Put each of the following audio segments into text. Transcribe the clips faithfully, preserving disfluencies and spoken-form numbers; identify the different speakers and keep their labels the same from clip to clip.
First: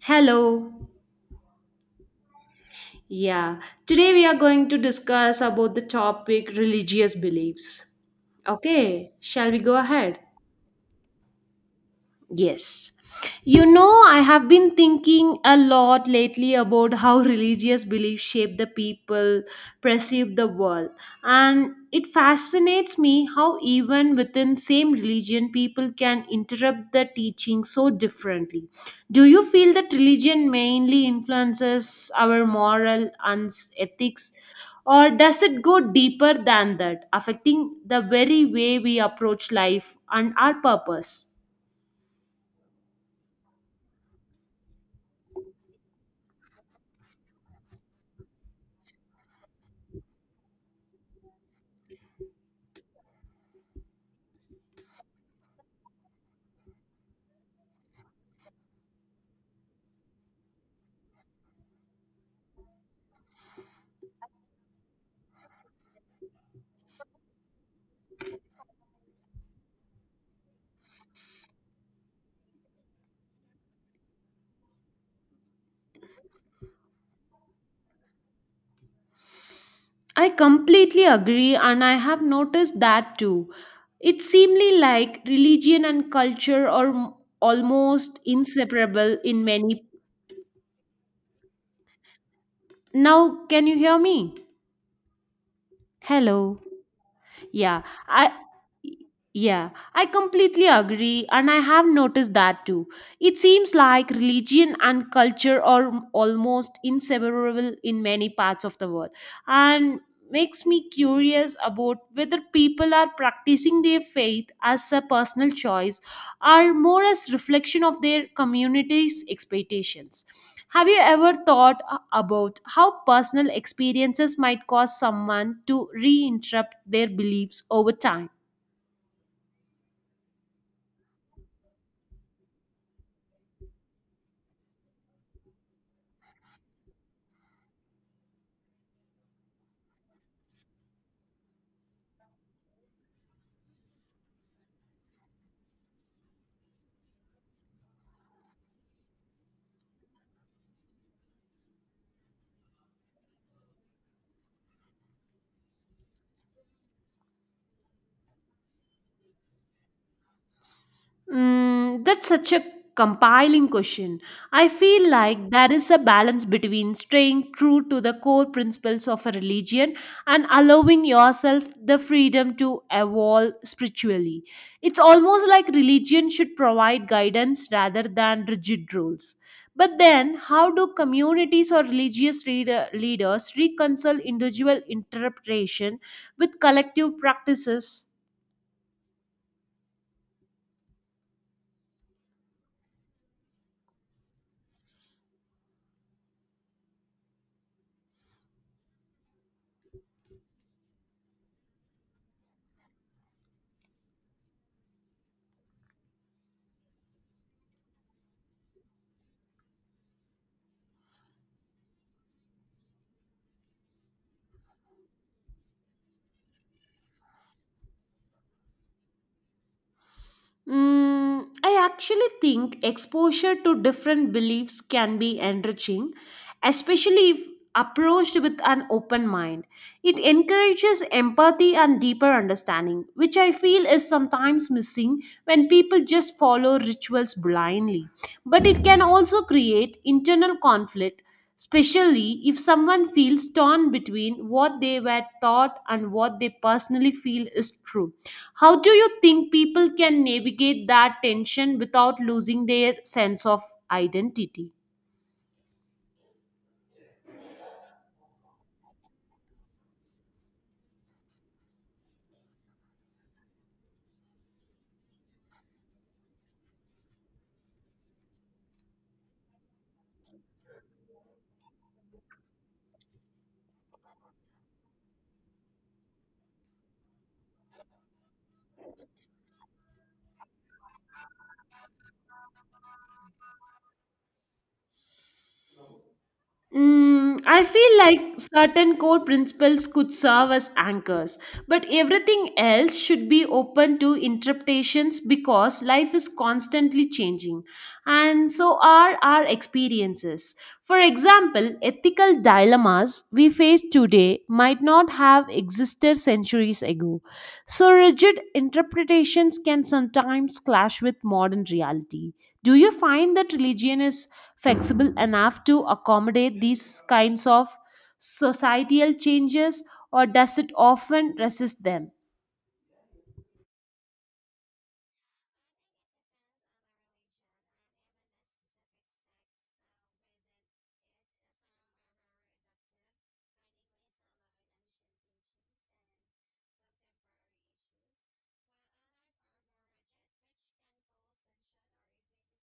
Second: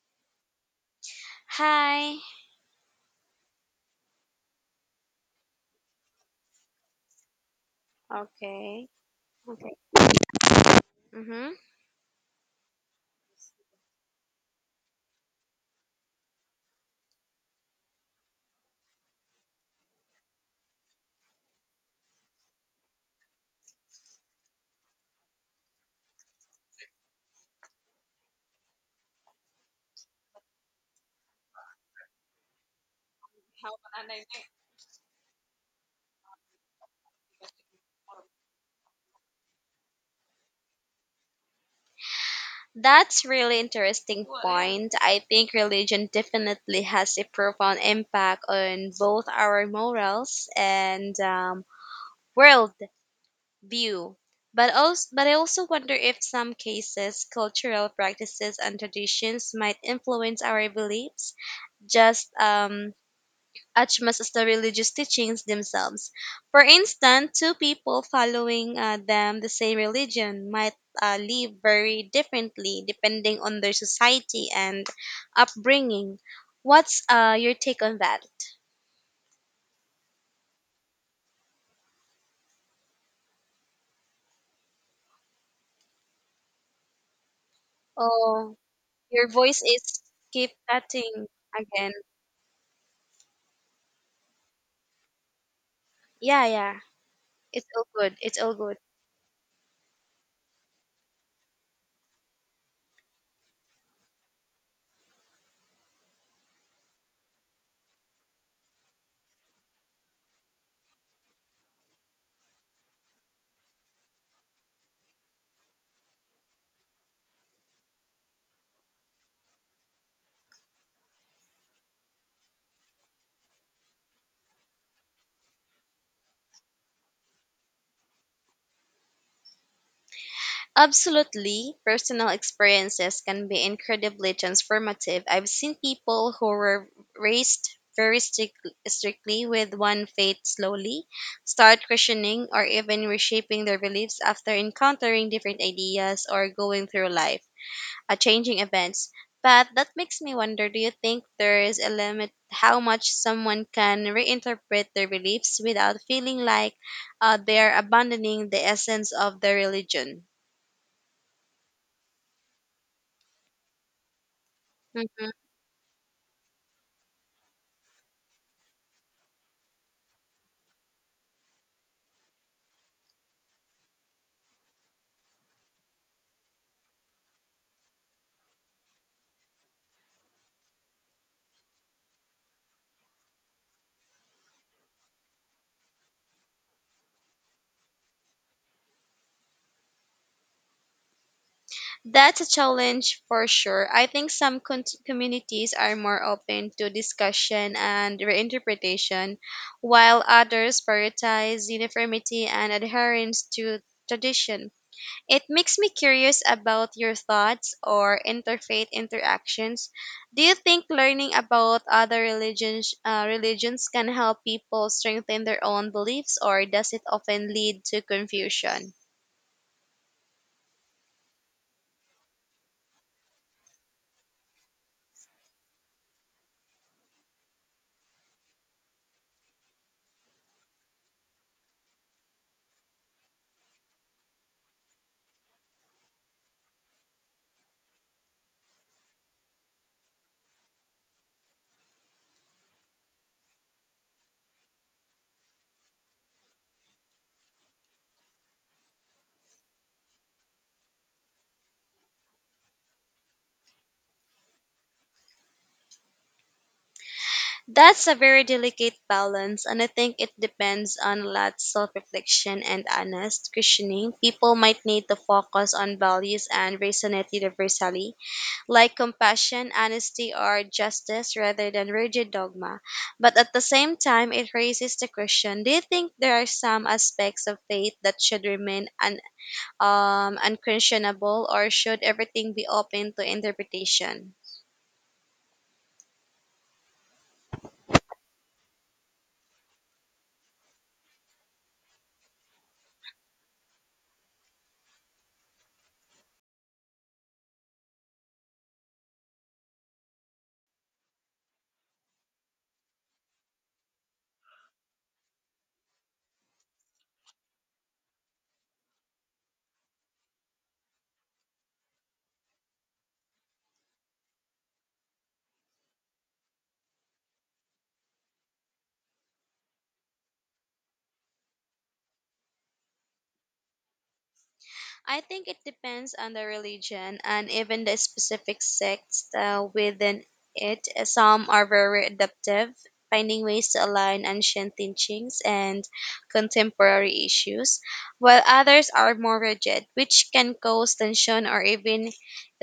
Speaker 1: Hello.
Speaker 2: Hi.
Speaker 1: Yeah. Today we are going to discuss about the topic religious beliefs.
Speaker 2: Okay.
Speaker 1: Okay, shall we
Speaker 2: Okay.
Speaker 1: go ahead?
Speaker 2: Mhm.
Speaker 1: Yes. You know, I have been thinking a lot lately about how religious beliefs shape the people, perceive the world. And it fascinates me how even within same religion people can interrupt the teaching so differently. Do you feel that religion mainly influences our moral and ethics, or does it go deeper than that, affecting the very way we approach life and our purpose?
Speaker 2: That's really interesting point. I think religion definitely has a profound impact on both our morals and um, world view. But also, but I also wonder if some cases, cultural practices and traditions might influence our beliefs. Just um, as much as the religious teachings themselves. For instance, two people following uh, them the same religion might uh, live very differently depending on their society and upbringing. What's uh, your take on that?
Speaker 1: I completely agree, and I have noticed that too. It seemingly like religion and culture are m- almost
Speaker 2: Oh,
Speaker 1: inseparable
Speaker 2: your
Speaker 1: in
Speaker 2: voice
Speaker 1: many.
Speaker 2: is keep cutting again.
Speaker 1: Now, can you hear me?
Speaker 2: Yeah,
Speaker 1: Hello.
Speaker 2: yeah. It's
Speaker 1: Yeah,
Speaker 2: all good.
Speaker 1: I
Speaker 2: It's all good.
Speaker 1: yeah, I completely agree and I have noticed that too. It seems like religion and culture are almost inseparable in many parts of the world and makes me curious about whether people are practicing their faith as a personal choice or more as reflection of their community's expectations. Have you ever thought a- about how personal experiences might cause someone to reinterpret their beliefs over time?
Speaker 2: Absolutely, personal experiences can be incredibly transformative. I've seen people who were raised very strict, strictly with one faith slowly start questioning or even reshaping their beliefs after encountering different ideas or going through life, uh, changing events. But that makes me wonder, do you think there is a limit how much someone can reinterpret their beliefs without feeling like uh, they're abandoning the essence of their religion?
Speaker 1: Mm, that's such a compiling question. I feel like there is a balance between staying true to the core principles of a religion and allowing yourself the freedom to evolve spiritually. It's almost like religion should provide guidance rather than rigid rules. But then, how do communities or religious reader, leaders reconcile individual interpretation with collective practices?
Speaker 2: That's a challenge for sure. I think some con- communities are more open to discussion and reinterpretation, while others prioritize uniformity and adherence to tradition. It makes me curious about your thoughts or interfaith interactions. Do you think learning about other religions, uh, religions can help people strengthen their own beliefs, or does it often lead to confusion?
Speaker 1: Mm, I actually think exposure to different beliefs can be enriching, especially if approached with an open mind. It encourages empathy and deeper understanding, which I feel is sometimes missing when people just follow rituals blindly. But it can also create internal conflict, especially if someone feels torn between what they were taught and what they personally feel is true. How do you think people can navigate that tension without losing their sense of identity?
Speaker 2: That's a very delicate balance, and I think it depends on a lot self reflection and honest questioning. People might need to focus on values and resonate universally, like compassion, honesty, or justice, rather than rigid dogma. But at the same time, it raises the question: Do you think there are some aspects of faith that should remain un- um, unquestionable, or should everything be open to interpretation?
Speaker 1: Mm, I feel like certain core principles could serve as anchors, but everything else should be open to interpretations because life is constantly changing, and so are our experiences. For example, ethical dilemmas we face today might not have existed centuries ago, so rigid interpretations can sometimes clash with modern reality. Do you find that religion is flexible enough to accommodate these kinds of societal changes, or does it often resist them?
Speaker 2: I think it depends on the religion and even the specific sects uh, within it. Some are very adaptive, finding ways to align ancient teachings and contemporary issues, while others are more rigid, which can cause tension or even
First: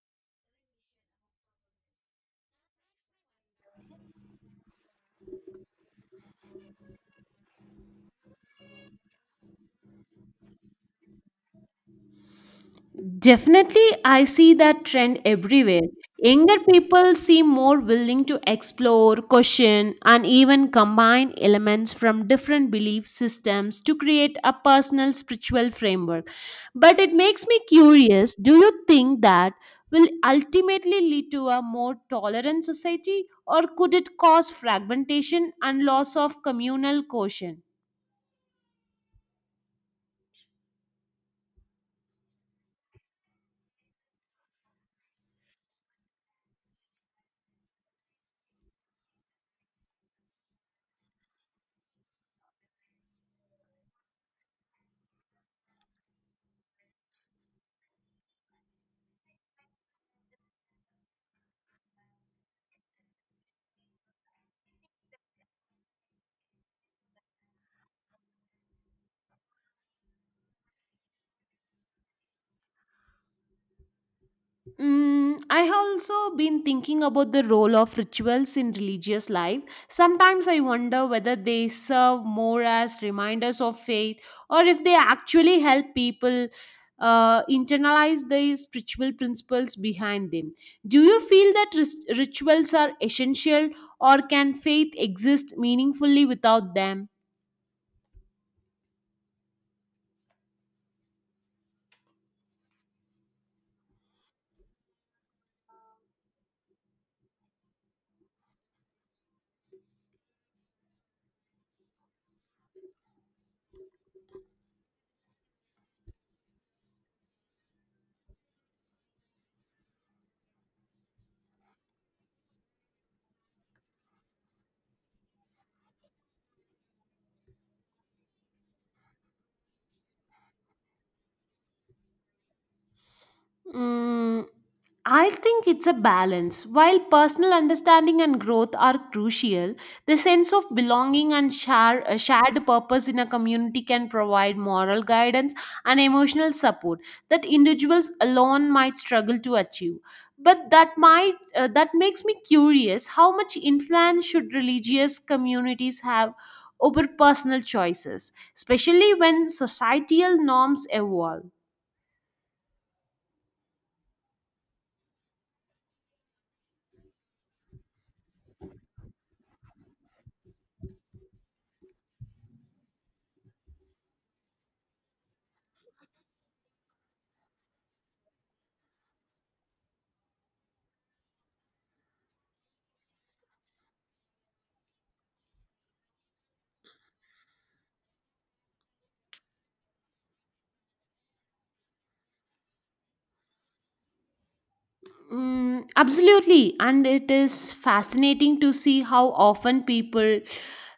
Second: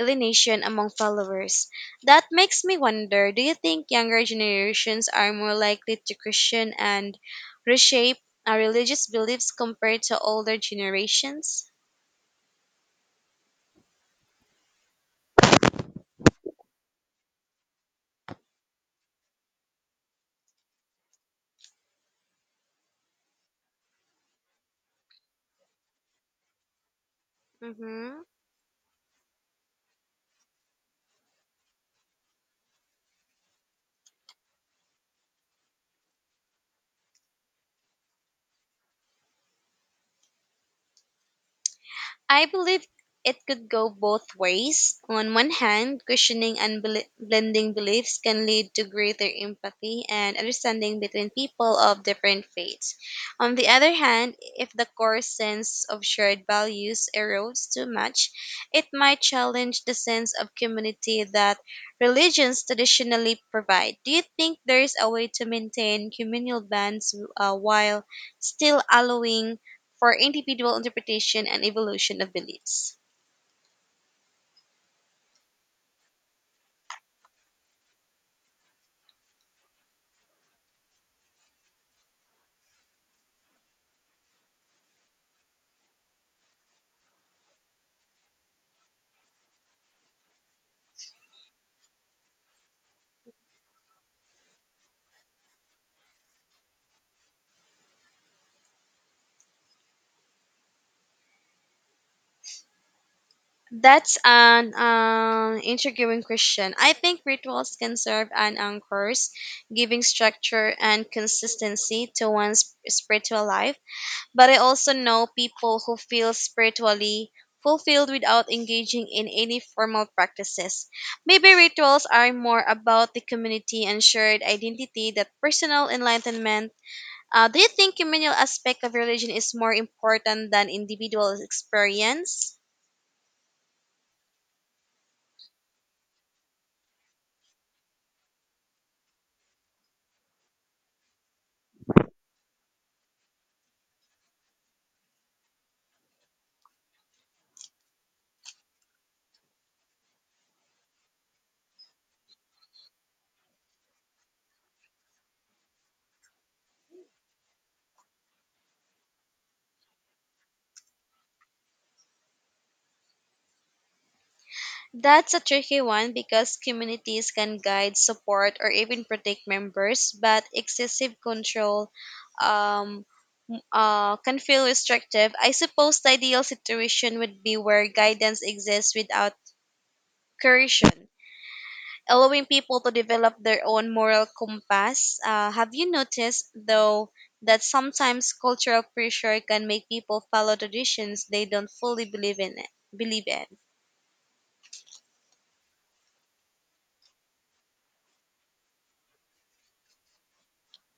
Speaker 2: alienation among followers. That makes me wonder, do you think younger generations are more likely to question and reshape our religious beliefs compared to older generations?
Speaker 1: Definitely, I see that trend everywhere. Younger people seem more willing to explore, question, and even combine elements from different belief systems to create a personal spiritual framework. But it makes me
Speaker 2: hmm
Speaker 1: curious, do you think that will ultimately lead to a more tolerant society, or could it cause fragmentation and loss of communal cohesion?
Speaker 2: I believe it could go both ways. On one hand, questioning and bel- blending beliefs can lead to greater empathy and understanding between people of different faiths. On the other hand, if the core sense of shared values erodes too much, it might challenge the sense of community that religions traditionally provide. Do you think there is a way to maintain communal bonds uh, while still allowing for individual interpretation and evolution of beliefs?
Speaker 1: Mm, I have also been thinking about the role of rituals in religious life. Sometimes I wonder whether they serve more as reminders of faith or if they actually help people uh, internalize the spiritual principles behind them. Do you feel that ris- rituals are essential, or can faith exist meaningfully without them?
Speaker 2: That's an um, intriguing question. I think rituals can serve an anchors, giving structure and consistency to one's spiritual life. But I also know people who feel spiritually fulfilled without engaging in any formal practices. Maybe rituals are more about the community and shared identity that personal enlightenment. Uh, do you think communal aspect of religion is more important than individual experience?
Speaker 1: Mm, I think it's a balance. While personal understanding and growth are crucial, the sense of belonging and share, a shared purpose in a community can provide moral guidance and emotional support that individuals alone might struggle to achieve. But that might uh, that makes me curious, how much influence should religious communities have over personal choices, especially when societal norms evolve.
Speaker 2: That's a tricky one because communities can guide, support, or even protect members, but excessive control um, m- uh, can feel restrictive. I suppose the ideal situation would be where guidance exists without coercion, allowing people to develop their own moral compass. Uh, have you noticed, though, that sometimes cultural pressure can make people follow traditions they don't fully believe in? It, Believe in.
Speaker 1: Mm, absolutely. And it is fascinating to see how often people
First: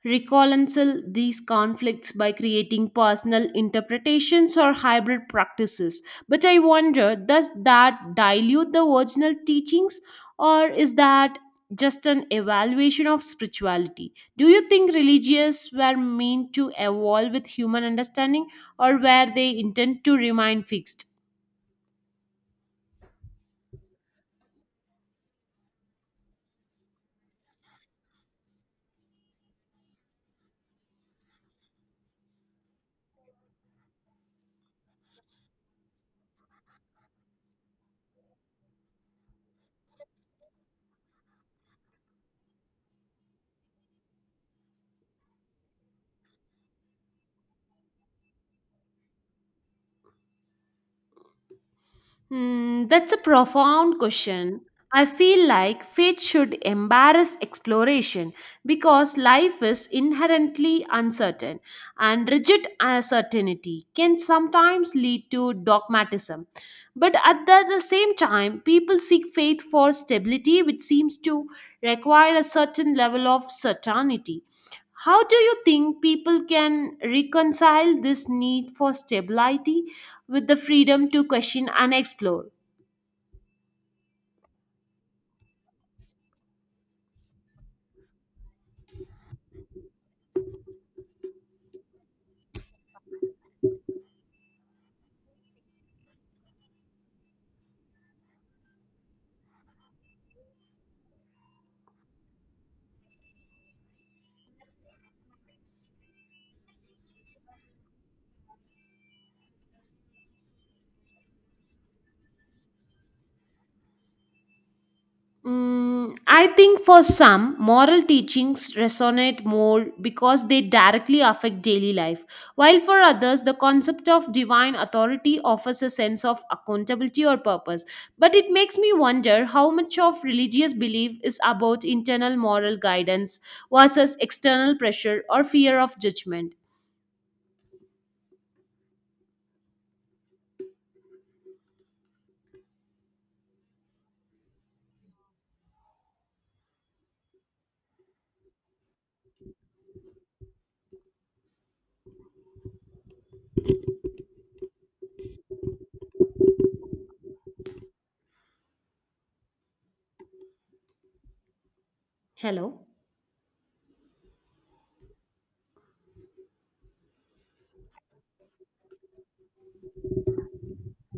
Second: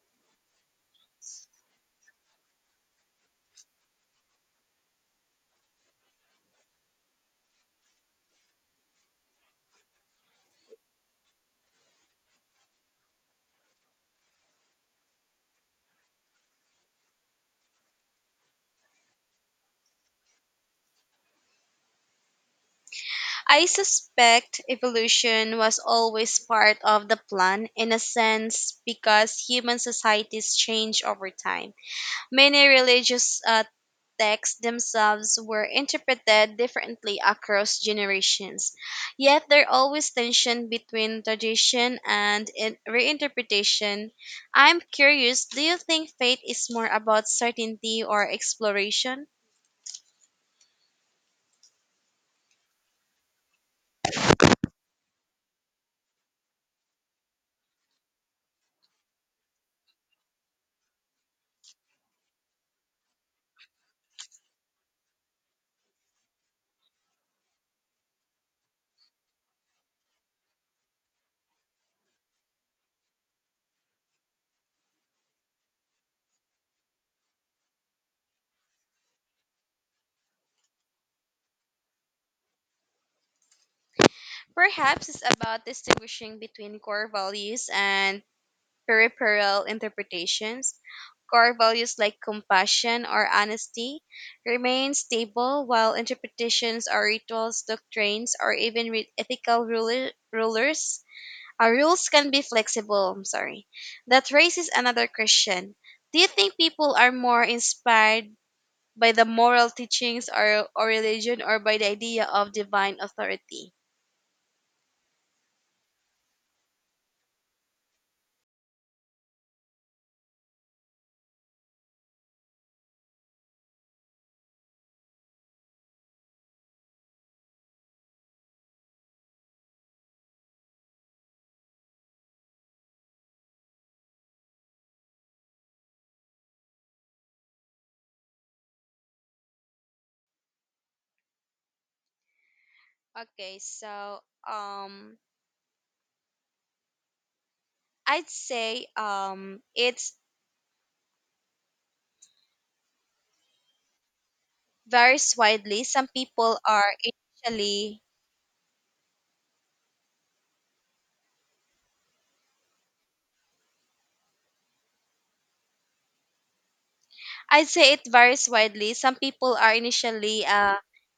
Speaker 1: reconcile these conflicts by creating personal interpretations or hybrid practices. But I wonder, does that dilute the original teachings, or is that just an evaluation of spirituality? Do you think religious were meant to evolve with human understanding, or were they intent to remain fixed?
Speaker 2: I suspect evolution was always part of the plan in a sense because human societies change over time. Many religious uh, texts themselves were interpreted differently across generations, yet there always tension between tradition and in- reinterpretation. I'm curious, do you think faith is more about certainty or exploration?
Speaker 1: Hmm, that's a profound question. I feel like fate should embarrass exploration because life is inherently uncertain, and rigid certainty can sometimes lead to dogmatism. But at the, the same time, people seek faith for stability, which seems to require a certain level of certainty. How do you think people can reconcile this need for stability with the freedom to question and explore.
Speaker 2: Perhaps it's about distinguishing between core values and peripheral interpretations. Core values like compassion or honesty remain stable, while interpretations or rituals, doctrines, or even re- ethical ruler- rulers uh, rules can be flexible. I'm sorry. That raises another question: Do you think people are more inspired by the moral teachings or, or religion, or by the idea of divine authority?
Speaker 1: Mm, I think for some, moral teachings resonate more because they directly affect daily life, while for others, the concept of divine authority offers a sense of accountability or purpose. But it makes me wonder how much of religious belief is about internal moral guidance versus external pressure or fear of judgment.
Speaker 2: Okay, so um, I'd say um, it's varies widely. Some people are initially,
Speaker 1: Hello?
Speaker 2: I'd say it varies widely. Some people are initially uh,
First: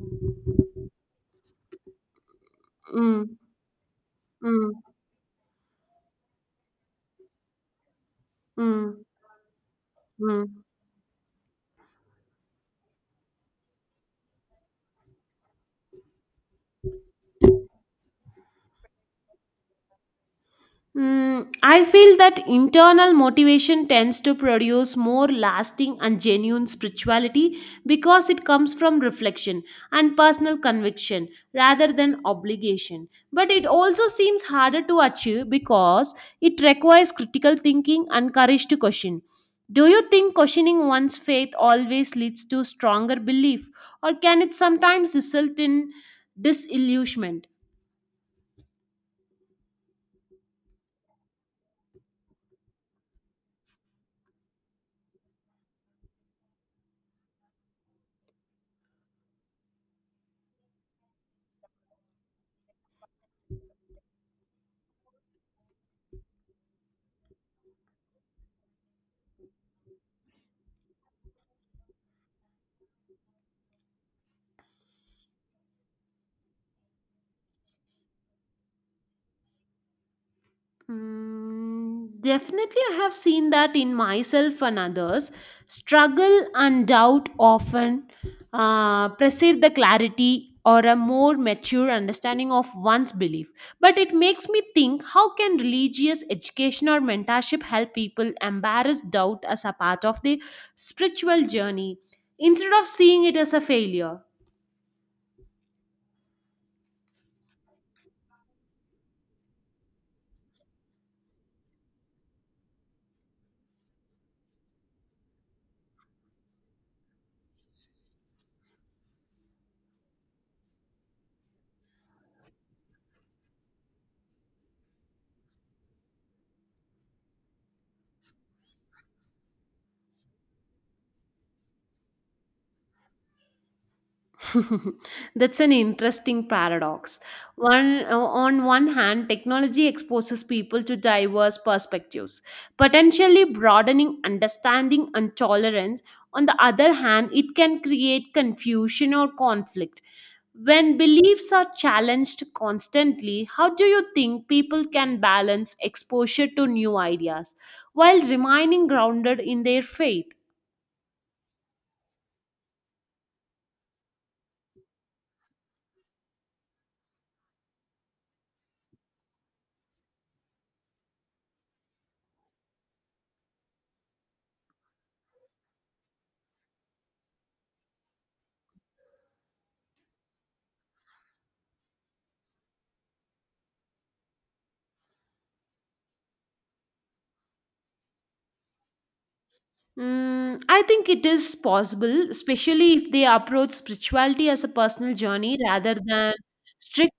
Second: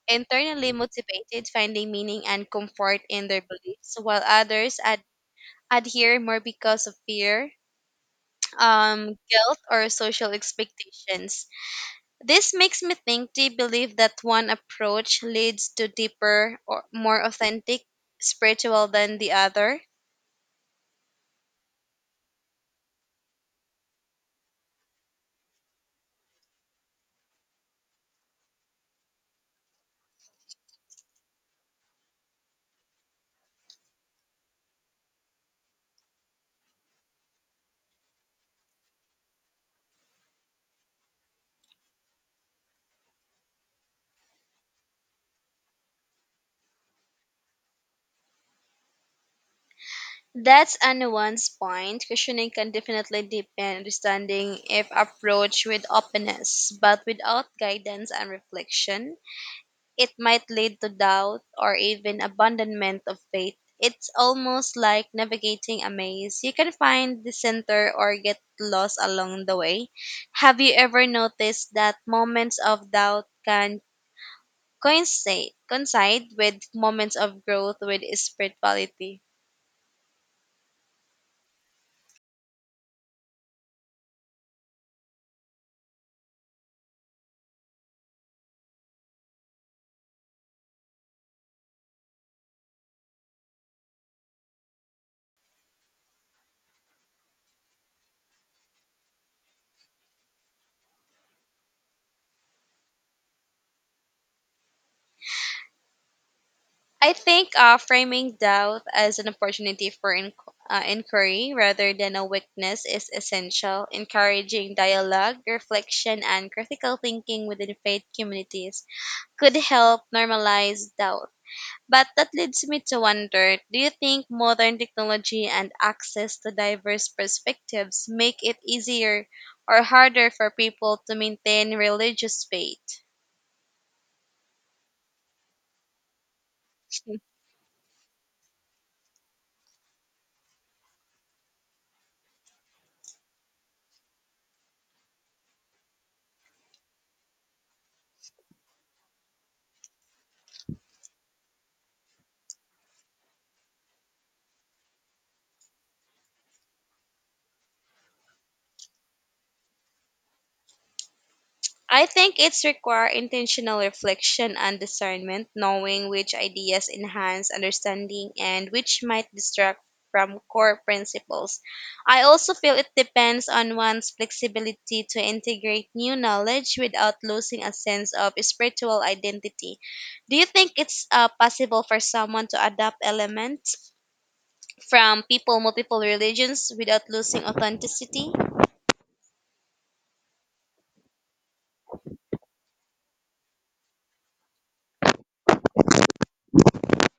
Speaker 2: internally motivated, finding meaning and comfort in
Speaker 1: Mm.
Speaker 2: their beliefs, while
Speaker 1: Mm.
Speaker 2: others ad- adhere more because of fear,
Speaker 1: Mm.
Speaker 2: um, guilt, or social
Speaker 1: Mm.
Speaker 2: expectations. This makes me think they believe that one approach leads to deeper or more authentic spiritual than the other.
Speaker 1: Mm, I feel that internal motivation tends to produce more lasting and genuine spirituality because it comes from reflection and personal conviction rather than obligation. But it also seems harder to achieve because it requires critical thinking and courage to question. Do you think questioning one's faith always leads to stronger belief, or can it sometimes result in disillusionment?
Speaker 2: That's a nuanced point. Questioning can definitely deepen understanding if approached with openness, but without guidance and reflection, it might lead to doubt or even abandonment of faith. It's almost like navigating a maze. You can find the center or get lost along the way. Have you ever noticed that moments of doubt can coincide coincide with moments of growth with spirituality?
Speaker 1: Mm, definitely, I have seen that in myself and others. Struggle and doubt often uh, precede the clarity or a more mature understanding of one's belief. But it makes me think, how can religious education or mentorship help people embrace doubt as a part of their spiritual journey instead of seeing it as a failure?
Speaker 2: I think uh, framing doubt as an opportunity for in- uh, inquiry rather than a weakness is essential. Encouraging dialogue, reflection, and critical thinking within faith communities could help normalize doubt. But that leads me to wonder, do you think modern technology and access to diverse perspectives make it easier or harder for people to maintain religious faith?
Speaker 1: That's an interesting paradox. One, on one hand, technology exposes people to diverse perspectives, potentially broadening understanding and tolerance. On the other hand, it can create confusion or conflict. When beliefs are challenged constantly, how do you think people can balance exposure to new ideas while remaining grounded in their faith?
Speaker 2: I think it's require intentional reflection and discernment, knowing which ideas enhance understanding and which might distract from core principles. I also feel it depends on one's flexibility to integrate new knowledge without losing a sense of spiritual identity. Do you think it's uh, possible for someone to adapt elements from people multiple religions without losing authenticity?
Speaker 1: Mm, I think it is possible, especially if they approach spirituality as a personal journey rather than strict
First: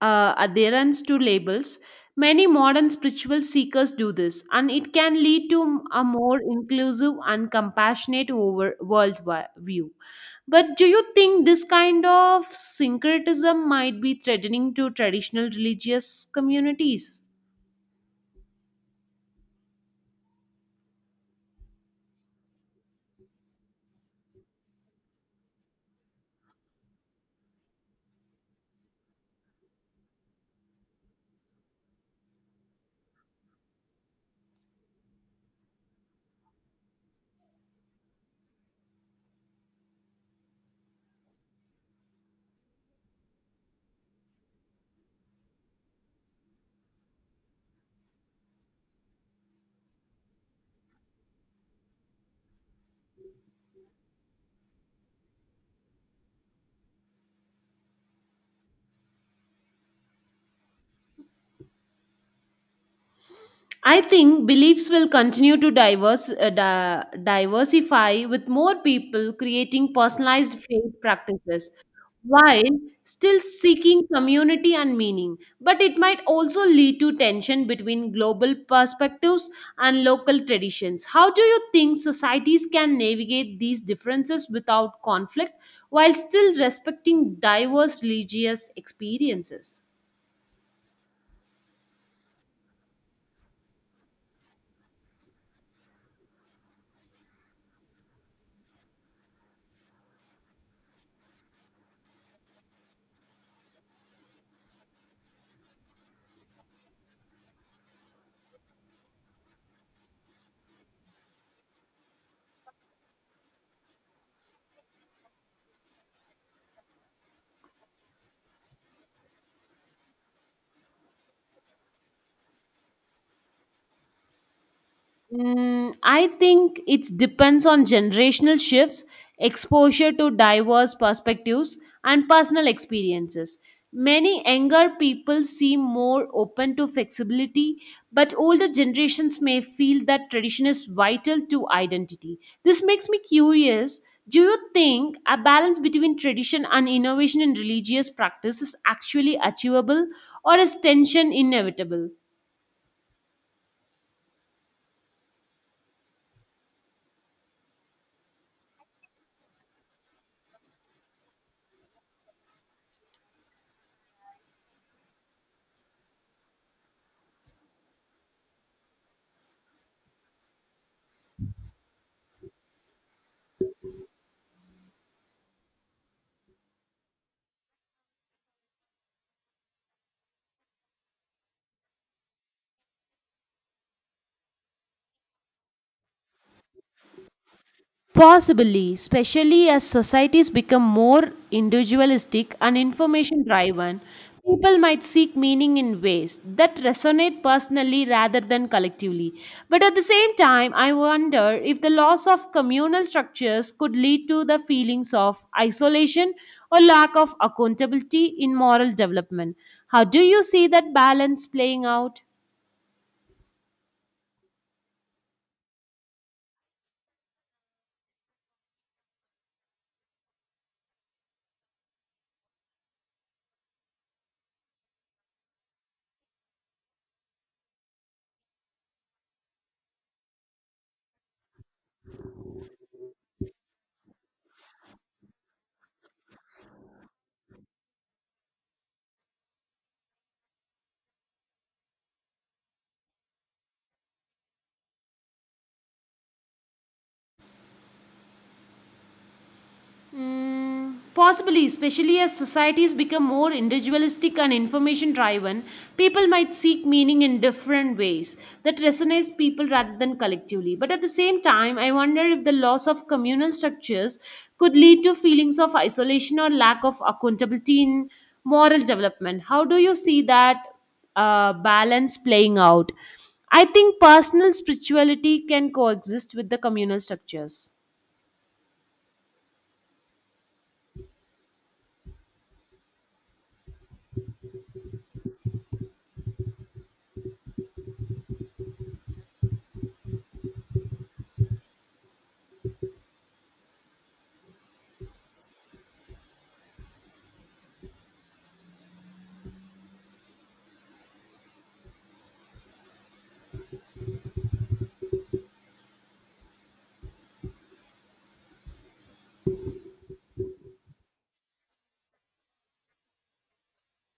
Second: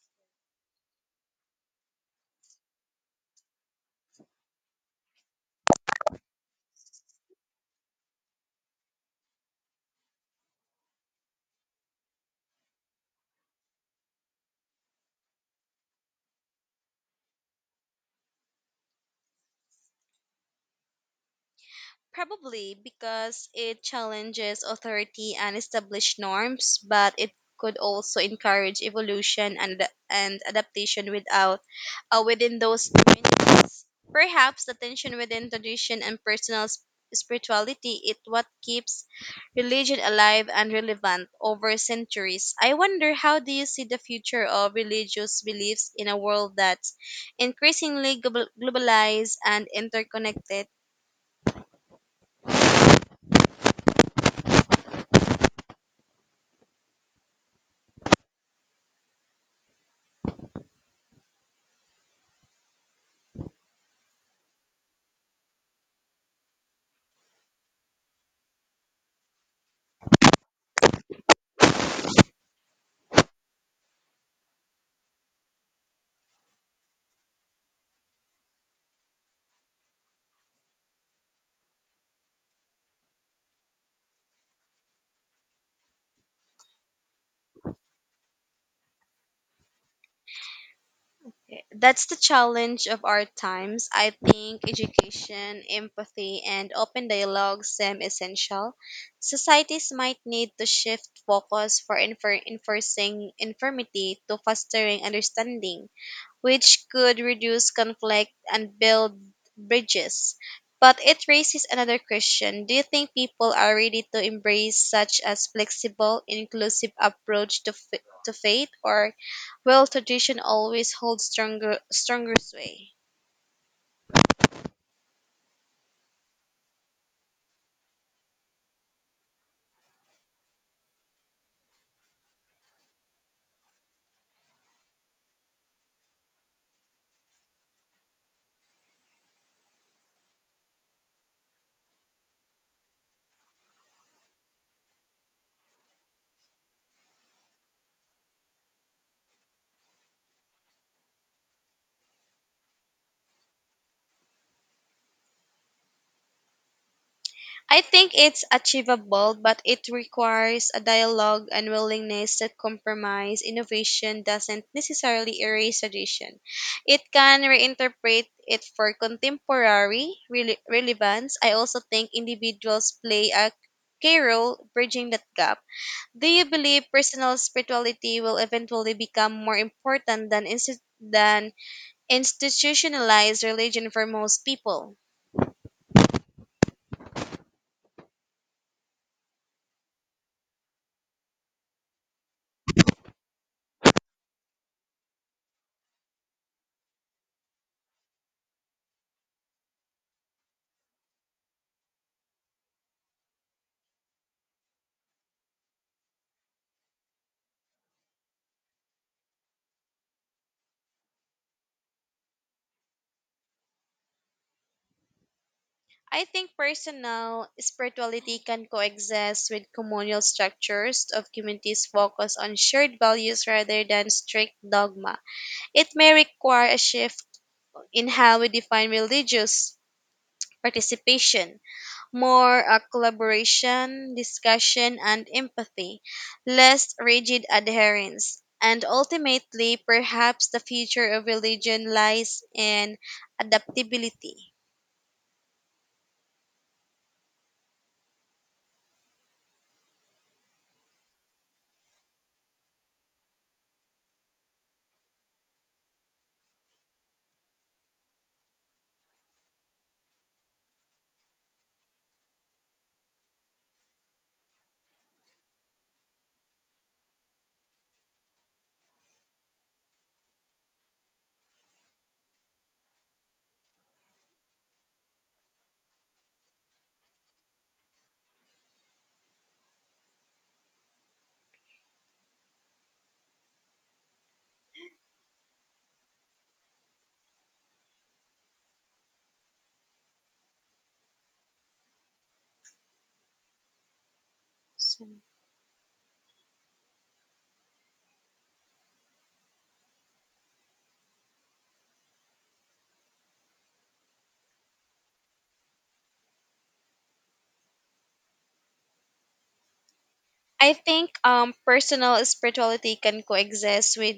Speaker 1: uh, adherence to labels. Many modern spiritual seekers do this, and it can lead to a more inclusive and compassionate over world wi- view. But do you think this kind of syncretism might be threatening to traditional religious communities?
Speaker 2: Probably because it challenges authority and established norms, but it could also encourage evolution and and adaptation without uh, within those communities. Perhaps the tension within tradition and personal sp- spirituality is what keeps religion alive and relevant over centuries. I wonder, how do you see the future of religious beliefs in a world that's increasingly global- globalized and interconnected?
Speaker 1: I think beliefs will continue to diverse, uh, di- diversify with more people creating personalized faith practices while still seeking community and meaning. But it might also lead to tension between global perspectives and local traditions. How do you think societies can navigate these differences without conflict while still respecting diverse religious experiences?
Speaker 2: That's the challenge of our times. I think education, empathy, and open dialogue seem essential. Societies might need to shift focus for infer- enforcing infirmity to fostering understanding, which could reduce conflict and build bridges. But it raises another question. Do you think people are ready to embrace such as flexible, inclusive approach to, f- to faith, or will tradition always hold stronger stronger sway?
Speaker 1: Mm, I think it depends on generational shifts, exposure to diverse perspectives, and personal experiences. Many younger people seem more open to flexibility, but older generations may feel that tradition is vital to identity. This makes me curious. Do you think a balance between tradition and innovation in religious practice is actually achievable, or is tension inevitable?
Speaker 2: I think it's achievable, but it requires a dialogue and willingness to compromise. Innovation doesn't necessarily erase tradition. It can reinterpret it for contemporary rele- relevance. I also think individuals play a key role bridging that gap. Do you believe personal spirituality will eventually become more important than insti- than institutionalized religion for most people?
Speaker 1: Possibly, especially as societies become more individualistic and information driven, people might seek meaning in ways that resonate personally rather than collectively. But at the same time, I wonder if the loss of communal structures could lead to the feelings of isolation or lack of accountability in moral development. How do you see that balance playing out?
Speaker 2: I think personal spirituality can coexist with communal structures of communities focused on shared values rather than strict dogma. It may require a shift in how we define religious participation, more uh, collaboration, discussion, and empathy, less rigid adherence. And ultimately, perhaps the future of religion lies in adaptability.
Speaker 1: Mm, possibly, especially as societies become more individualistic and information driven, people might seek meaning in different ways that resonates people rather than collectively. But at the same time, I wonder if the loss of communal structures could lead to feelings of isolation or lack of accountability in moral development. How do you see that uh, balance playing out? I think personal spirituality can coexist with the communal structures.
Speaker 2: So- I think um personal spirituality can coexist with